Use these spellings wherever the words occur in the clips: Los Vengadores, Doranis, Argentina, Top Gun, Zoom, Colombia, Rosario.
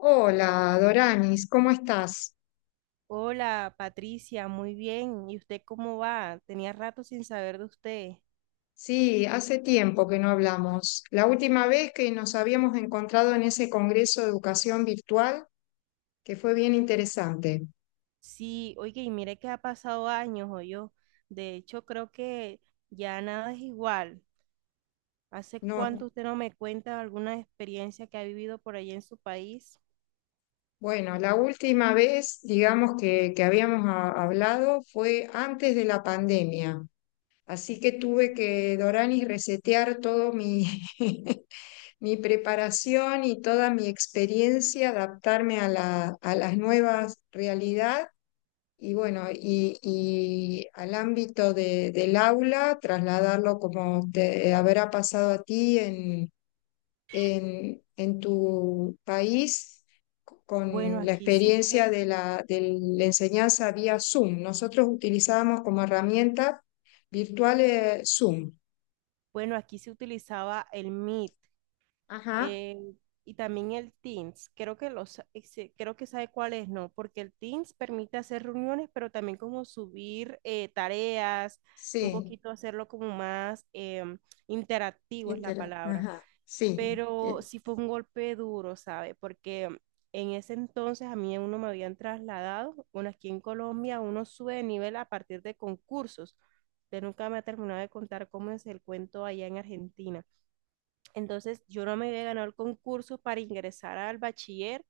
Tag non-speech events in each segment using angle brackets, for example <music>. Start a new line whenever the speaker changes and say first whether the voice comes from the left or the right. left: Hola, Doranis, ¿cómo estás?
right: Hola Patricia, muy bien. ¿Y usted cómo va? Tenía rato sin saber de usted.
left: Sí, hace tiempo que no hablamos. La última vez que nos habíamos encontrado en ese Congreso de Educación Virtual, que fue bien interesante.
right: Sí, oye, y mire que ha pasado años, o yo. De hecho, creo que ya nada es igual. ¿Hace
left: No,
right: cuánto usted no me cuenta alguna experiencia que ha vivido por allá en su país?
left: bueno, la última vez, digamos, que habíamos hablado fue antes de la pandemia. Así que tuve que, Doranis, resetear todo mi, <laughs> mi preparación y toda mi experiencia, adaptarme a a las nuevas realidades. Y bueno, y al ámbito del aula, trasladarlo como te habrá pasado a ti en tu país
right: Bueno,
left: con la
right: aquí sí fue-
left: experiencia de de la enseñanza vía Zoom. Nosotros utilizábamos como herramienta virtual Zoom.
right: bueno, aquí se utilizaba el Meet.
left: Ajá,
right: eh, y también el Teams. Creo que creo que sabe cuál es, ¿no? Porque el Teams permite hacer reuniones, pero también como subir tareas, un
left: sí,
right: poquito hacerlo como más interactivo es la palabra.
left: ajá, sí.
right: Pero sí fue un golpe duro, ¿sabe? Porque en ese entonces a mí uno me habían trasladado, bueno, aquí en Colombia uno sube de nivel a partir de concursos. Usted nunca me ha terminado de contar cómo es el cuento allá en Argentina. Entonces yo no me había ganado el concurso para ingresar al bachiller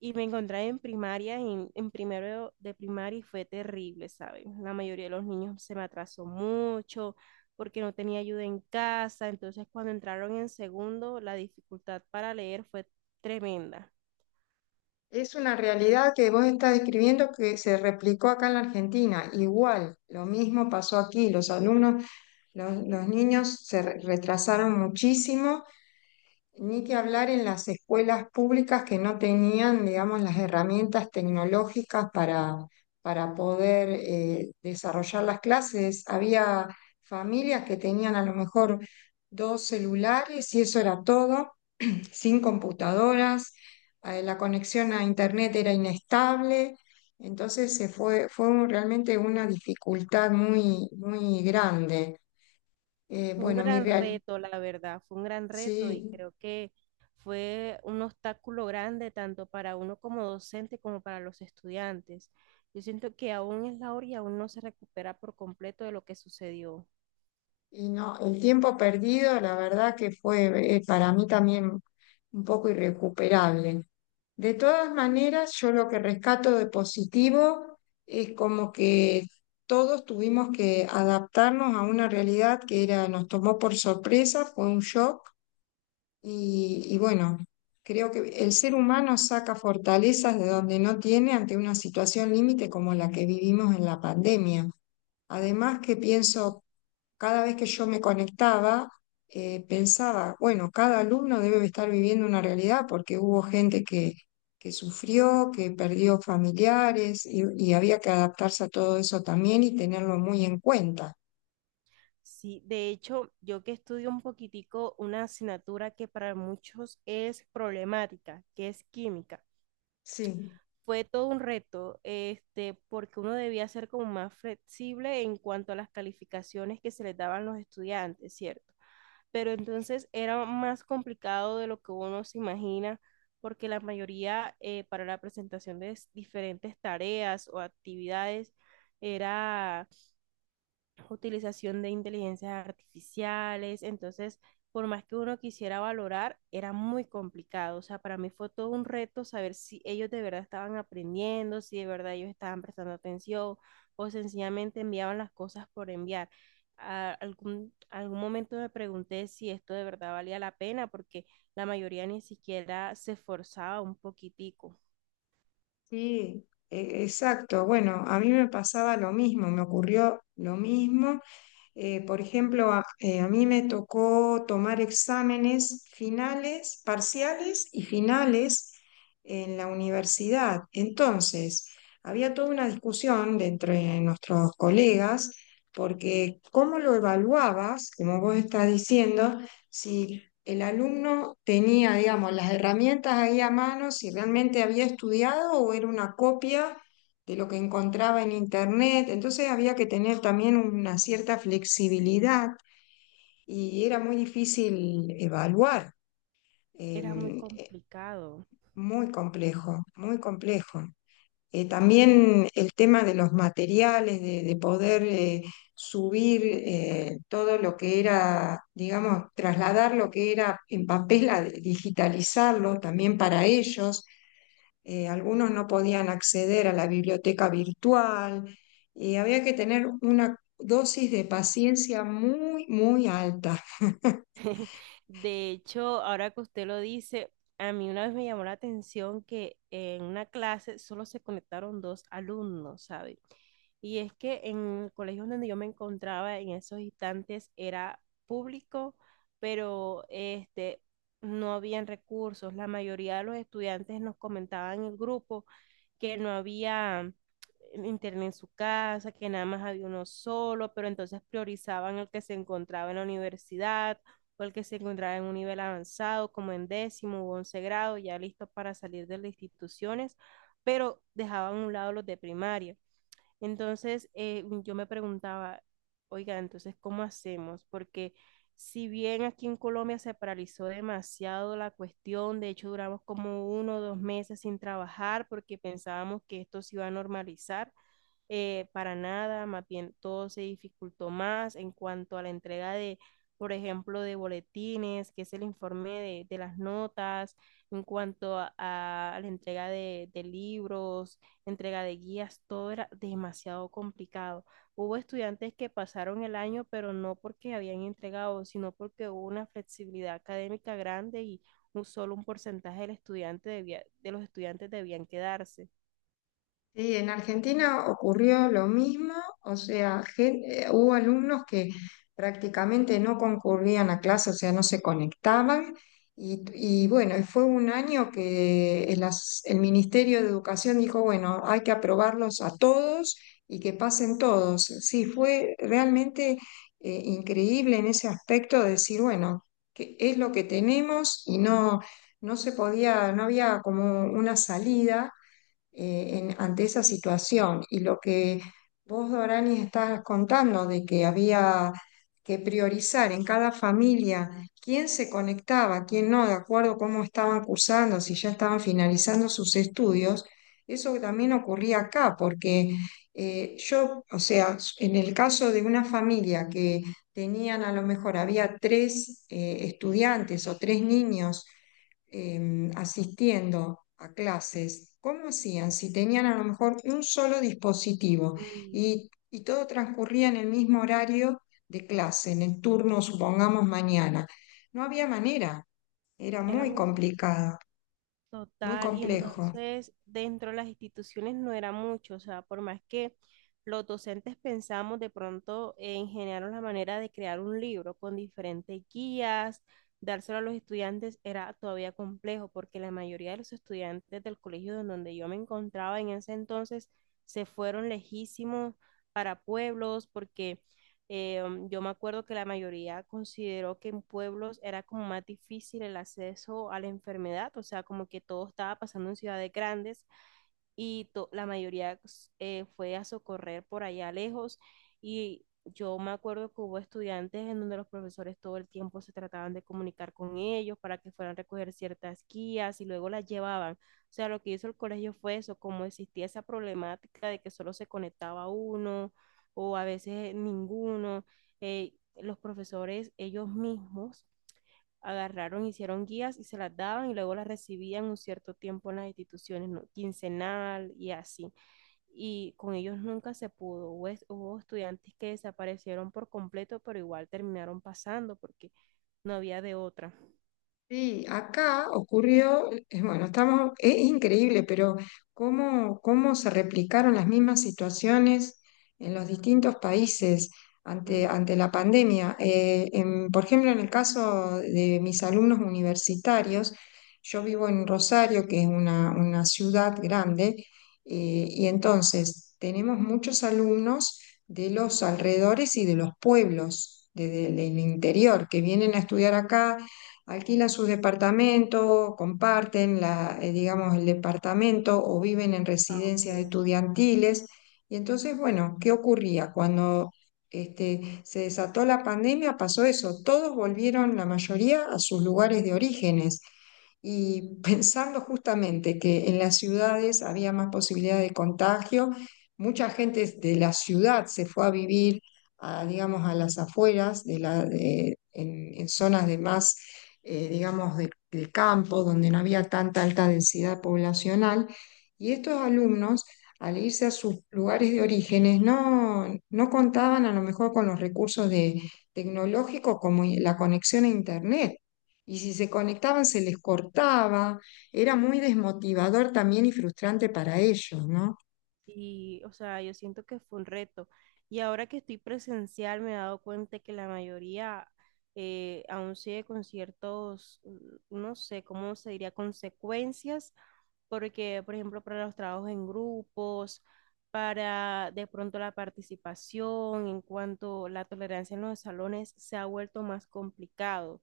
right: y me encontré en primaria, en primero de primaria y fue terrible, ¿sabes? La mayoría de los niños se me atrasó mucho porque no tenía ayuda en casa, entonces cuando entraron en segundo la dificultad para leer fue tremenda.
left: Es una realidad que vos estás describiendo que se replicó acá en la Argentina. Igual, lo mismo pasó aquí. Los alumnos, los niños se retrasaron muchísimo, ni que hablar en las escuelas públicas que no tenían, digamos, las herramientas tecnológicas para poder desarrollar las clases. Había familias que tenían a lo mejor dos celulares y eso era todo sin computadoras, la conexión a internet era inestable, entonces realmente una dificultad muy, muy grande. Eh,
right: Fue un
left: bueno, mi
right: gran
left: real,
right: reto, la verdad, fue un gran reto y
left: sí.
right: creo que fue un obstáculo grande tanto para uno como docente como para los estudiantes. Yo siento que aún es la hora y aún no se recupera por completo de lo que sucedió.
left: Y no, el tiempo perdido, la verdad que fue para mí también un poco irrecuperable. De todas maneras, yo lo que rescato de positivo es como que todos tuvimos que adaptarnos a una realidad que era, nos tomó por sorpresa, fue un shock y bueno, creo que el ser humano saca fortalezas de donde no tiene ante una situación límite como la que vivimos en la pandemia. Además que
right: Ujú.
left: pienso cada vez que yo me conectaba, pensaba, bueno, cada alumno debe estar viviendo una realidad porque hubo gente que sufrió, que perdió familiares y había que adaptarse a todo eso también y tenerlo muy en cuenta.
right: Sí, de hecho, yo que estudio un poquitico una asignatura que para muchos es problemática, que es química.
left: Sí.
right: Fue todo un reto, este, porque uno debía ser como más flexible en cuanto a las calificaciones que se les daban los estudiantes, ¿cierto? Pero entonces era más complicado de lo que uno se imagina, porque la mayoría para la presentación de diferentes tareas o actividades era utilización de inteligencias artificiales, entonces por más que uno quisiera valorar, era muy complicado. O sea, para mí fue todo un reto saber si ellos de verdad estaban aprendiendo, si de verdad ellos estaban prestando atención o sencillamente enviaban las cosas por enviar. A algún momento me pregunté si esto de verdad valía la pena porque la mayoría ni siquiera se esforzaba un poquitico.
left: Sí, exacto. Bueno, a mí me pasaba lo mismo, me ocurrió lo mismo. Por ejemplo, a mí me tocó tomar exámenes finales, parciales y finales en la universidad. Entonces, había toda una discusión de entre nuestros colegas, porque cómo lo evaluabas, como vos estás diciendo, si el alumno tenía, digamos, las herramientas ahí a mano, si realmente había estudiado o era una copia de lo que encontraba en internet. Entonces había que tener también una cierta flexibilidad y era muy difícil evaluar.
right: Era muy
left: em, eh,
right: complicado.
left: muy complejo, muy complejo. También el tema de los materiales, de poder subir todo lo que era, digamos, trasladar lo que era en papel, a digitalizarlo también para ellos. Algunos no podían acceder a la biblioteca virtual. Había que tener una dosis de paciencia muy, muy alta. <laughs>
right: <laughs> De hecho, ahora que usted lo dice, a mí una vez me llamó la atención que en una clase solo se conectaron dos alumnos, ¿sabe? Y es que en el colegio donde yo me encontraba en esos instantes era público, pero este, no habían recursos. La mayoría de los estudiantes nos comentaban en el grupo que no había internet en su casa, que nada más había uno solo, pero entonces priorizaban el que se encontraba en la universidad o el que se encontraba en un nivel avanzado, como en décimo u once grado, ya listos para salir de las instituciones, pero dejaban a un lado los de primaria. Entonces, yo me preguntaba, oiga, entonces, ¿cómo hacemos? Porque si bien aquí en Colombia se paralizó demasiado la cuestión, de hecho duramos como uno o dos meses sin trabajar porque pensábamos que esto se iba a normalizar, para nada, más bien todo se dificultó más en cuanto a la entrega por ejemplo, de boletines, que es el informe de las notas, en cuanto a la entrega libros, entrega de guías, todo era demasiado complicado. Hubo estudiantes que pasaron el año, pero no porque habían entregado, sino porque hubo una flexibilidad académica grande y solo un porcentaje de los estudiantes debían quedarse.
left: Sí, en Argentina ocurrió lo mismo, o sea, hubo alumnos que prácticamente no concurrían a clase, o sea, no se conectaban. Y bueno, fue un año que el Ministerio de Educación dijo, bueno, hay que aprobarlos a todos y que pasen todos. Sí, fue realmente increíble en ese aspecto de decir, bueno, que es lo que tenemos y no, no se podía, no había como una salida ante esa situación. Y lo que vos, Dorani, estás contando de que había que priorizar en cada familia quién se conectaba, quién no, de acuerdo a cómo estaban cursando, si ya estaban finalizando sus estudios, eso también ocurría acá, porque yo, o sea, en el caso de una familia que tenían a lo mejor, había tres estudiantes o tres niños, asistiendo a clases, ¿cómo hacían si tenían a lo mejor un solo dispositivo
right: Mm,
left: y todo transcurría en el mismo horario de clase, en el turno, supongamos, mañana? No había manera, era
right: era
left: muy
right: muy
left: complicado, muy
right: Total, y
left: complejo.
right: entonces dentro de las instituciones no era mucho, o sea, por más que los docentes pensamos de pronto en generar la manera de crear un libro con diferentes guías, dárselo a los estudiantes era todavía complejo porque la mayoría de los estudiantes del colegio en donde yo me encontraba en ese entonces se fueron lejísimos para pueblos porque eh, yo me acuerdo que la mayoría consideró que en pueblos era como más difícil el acceso a la enfermedad, o sea, como que todo estaba pasando en ciudades grandes y la mayoría fue a socorrer por allá lejos y yo me acuerdo que hubo estudiantes en donde los profesores todo el tiempo se trataban de comunicar con ellos para que fueran a recoger ciertas guías y luego las llevaban. O sea, lo que hizo el colegio fue eso, como existía esa problemática de que solo se conectaba uno o a veces ninguno, los profesores ellos mismos agarraron, hicieron guías y se las daban y luego las recibían un cierto tiempo en las instituciones, ¿no? Quincenal y así. Y con ellos nunca se pudo. Hubo estudiantes que desaparecieron por completo, pero igual terminaron pasando porque no había de otra.
left: Sí, acá ocurrió, bueno, estamos, es increíble, pero cómo, cómo se replicaron las mismas situaciones en los distintos países ante,
right: Mm,
left: ante la pandemia. Por ejemplo, en el caso de mis alumnos universitarios, yo vivo en Rosario, que es una ciudad grande, y entonces tenemos muchos alumnos de los alrededores y de los pueblos, del interior, que vienen a estudiar acá, alquilan sus departamentos, comparten la, digamos, el departamento o viven en
right: ah,
left: residencias
right: ok.
left: estudiantiles. Y entonces, bueno, ¿qué ocurría? Cuando este, se desató la pandemia, pasó eso. Todos volvieron, la mayoría, a sus lugares de orígenes. Y <laughs> pensando justamente que en las ciudades había más posibilidad de contagio, mucha gente de la ciudad se fue a vivir, a, digamos, a las afueras, de en zonas de más digamos, del campo, donde no había tanta alta densidad poblacional, y estos alumnos, al irse a sus lugares de orígenes, no, no contaban a lo mejor con los recursos de, tecnológicos como la conexión a Internet. Y si se conectaban, se les cortaba, era muy desmotivador también y frustrante para ellos, ¿no?
right: Y, o sea, yo siento que fue un reto. Y ahora que estoy presencial, me he dado cuenta que la mayoría aún sigue con ciertos, no sé cómo se diría, consecuencias porque, por ejemplo, para los trabajos en grupos, para de pronto la participación, en cuanto la tolerancia en los salones, se ha vuelto más complicado.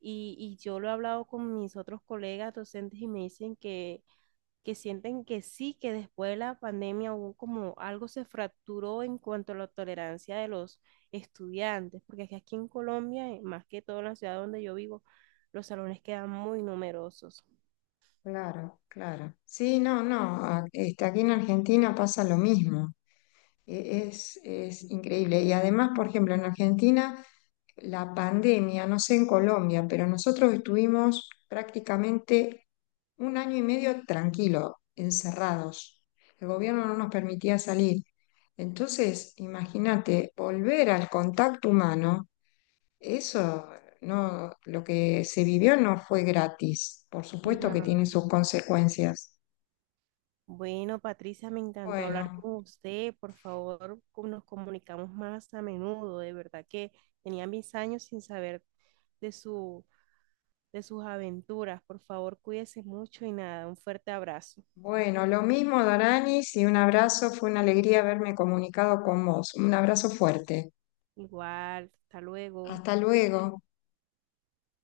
right: Y yo lo he hablado con mis otros colegas docentes y me dicen que sienten que sí, que después de la pandemia hubo como algo se fracturó en cuanto a la tolerancia de los estudiantes, porque aquí en Colombia, más que todo en la ciudad donde yo vivo, los salones quedan muy numerosos.
left: Claro, claro. Sí, no, no, este, aquí en Argentina pasa lo mismo. Es increíble. Y además, por ejemplo, en Argentina, la pandemia, no sé en Colombia, pero nosotros estuvimos prácticamente un año y medio tranquilo, encerrados. El gobierno no nos permitía salir. Entonces, imagínate, volver al contacto humano, eso no, lo que se vivió no fue gratis. Por supuesto
right: No.
left: que tiene sus consecuencias.
right: Bueno, Patricia, me encantó hablar
left: Bueno.
right: con usted. Por favor, nos comunicamos más a menudo. De verdad que tenía mis años sin saber de su, de sus aventuras. Por favor, cuídese mucho y nada, un fuerte abrazo.
left: Bueno, lo mismo, Doranis, y un abrazo. Fue una alegría haberme comunicado con vos. Un abrazo fuerte.
right: Igual, hasta luego.
left: Hasta luego.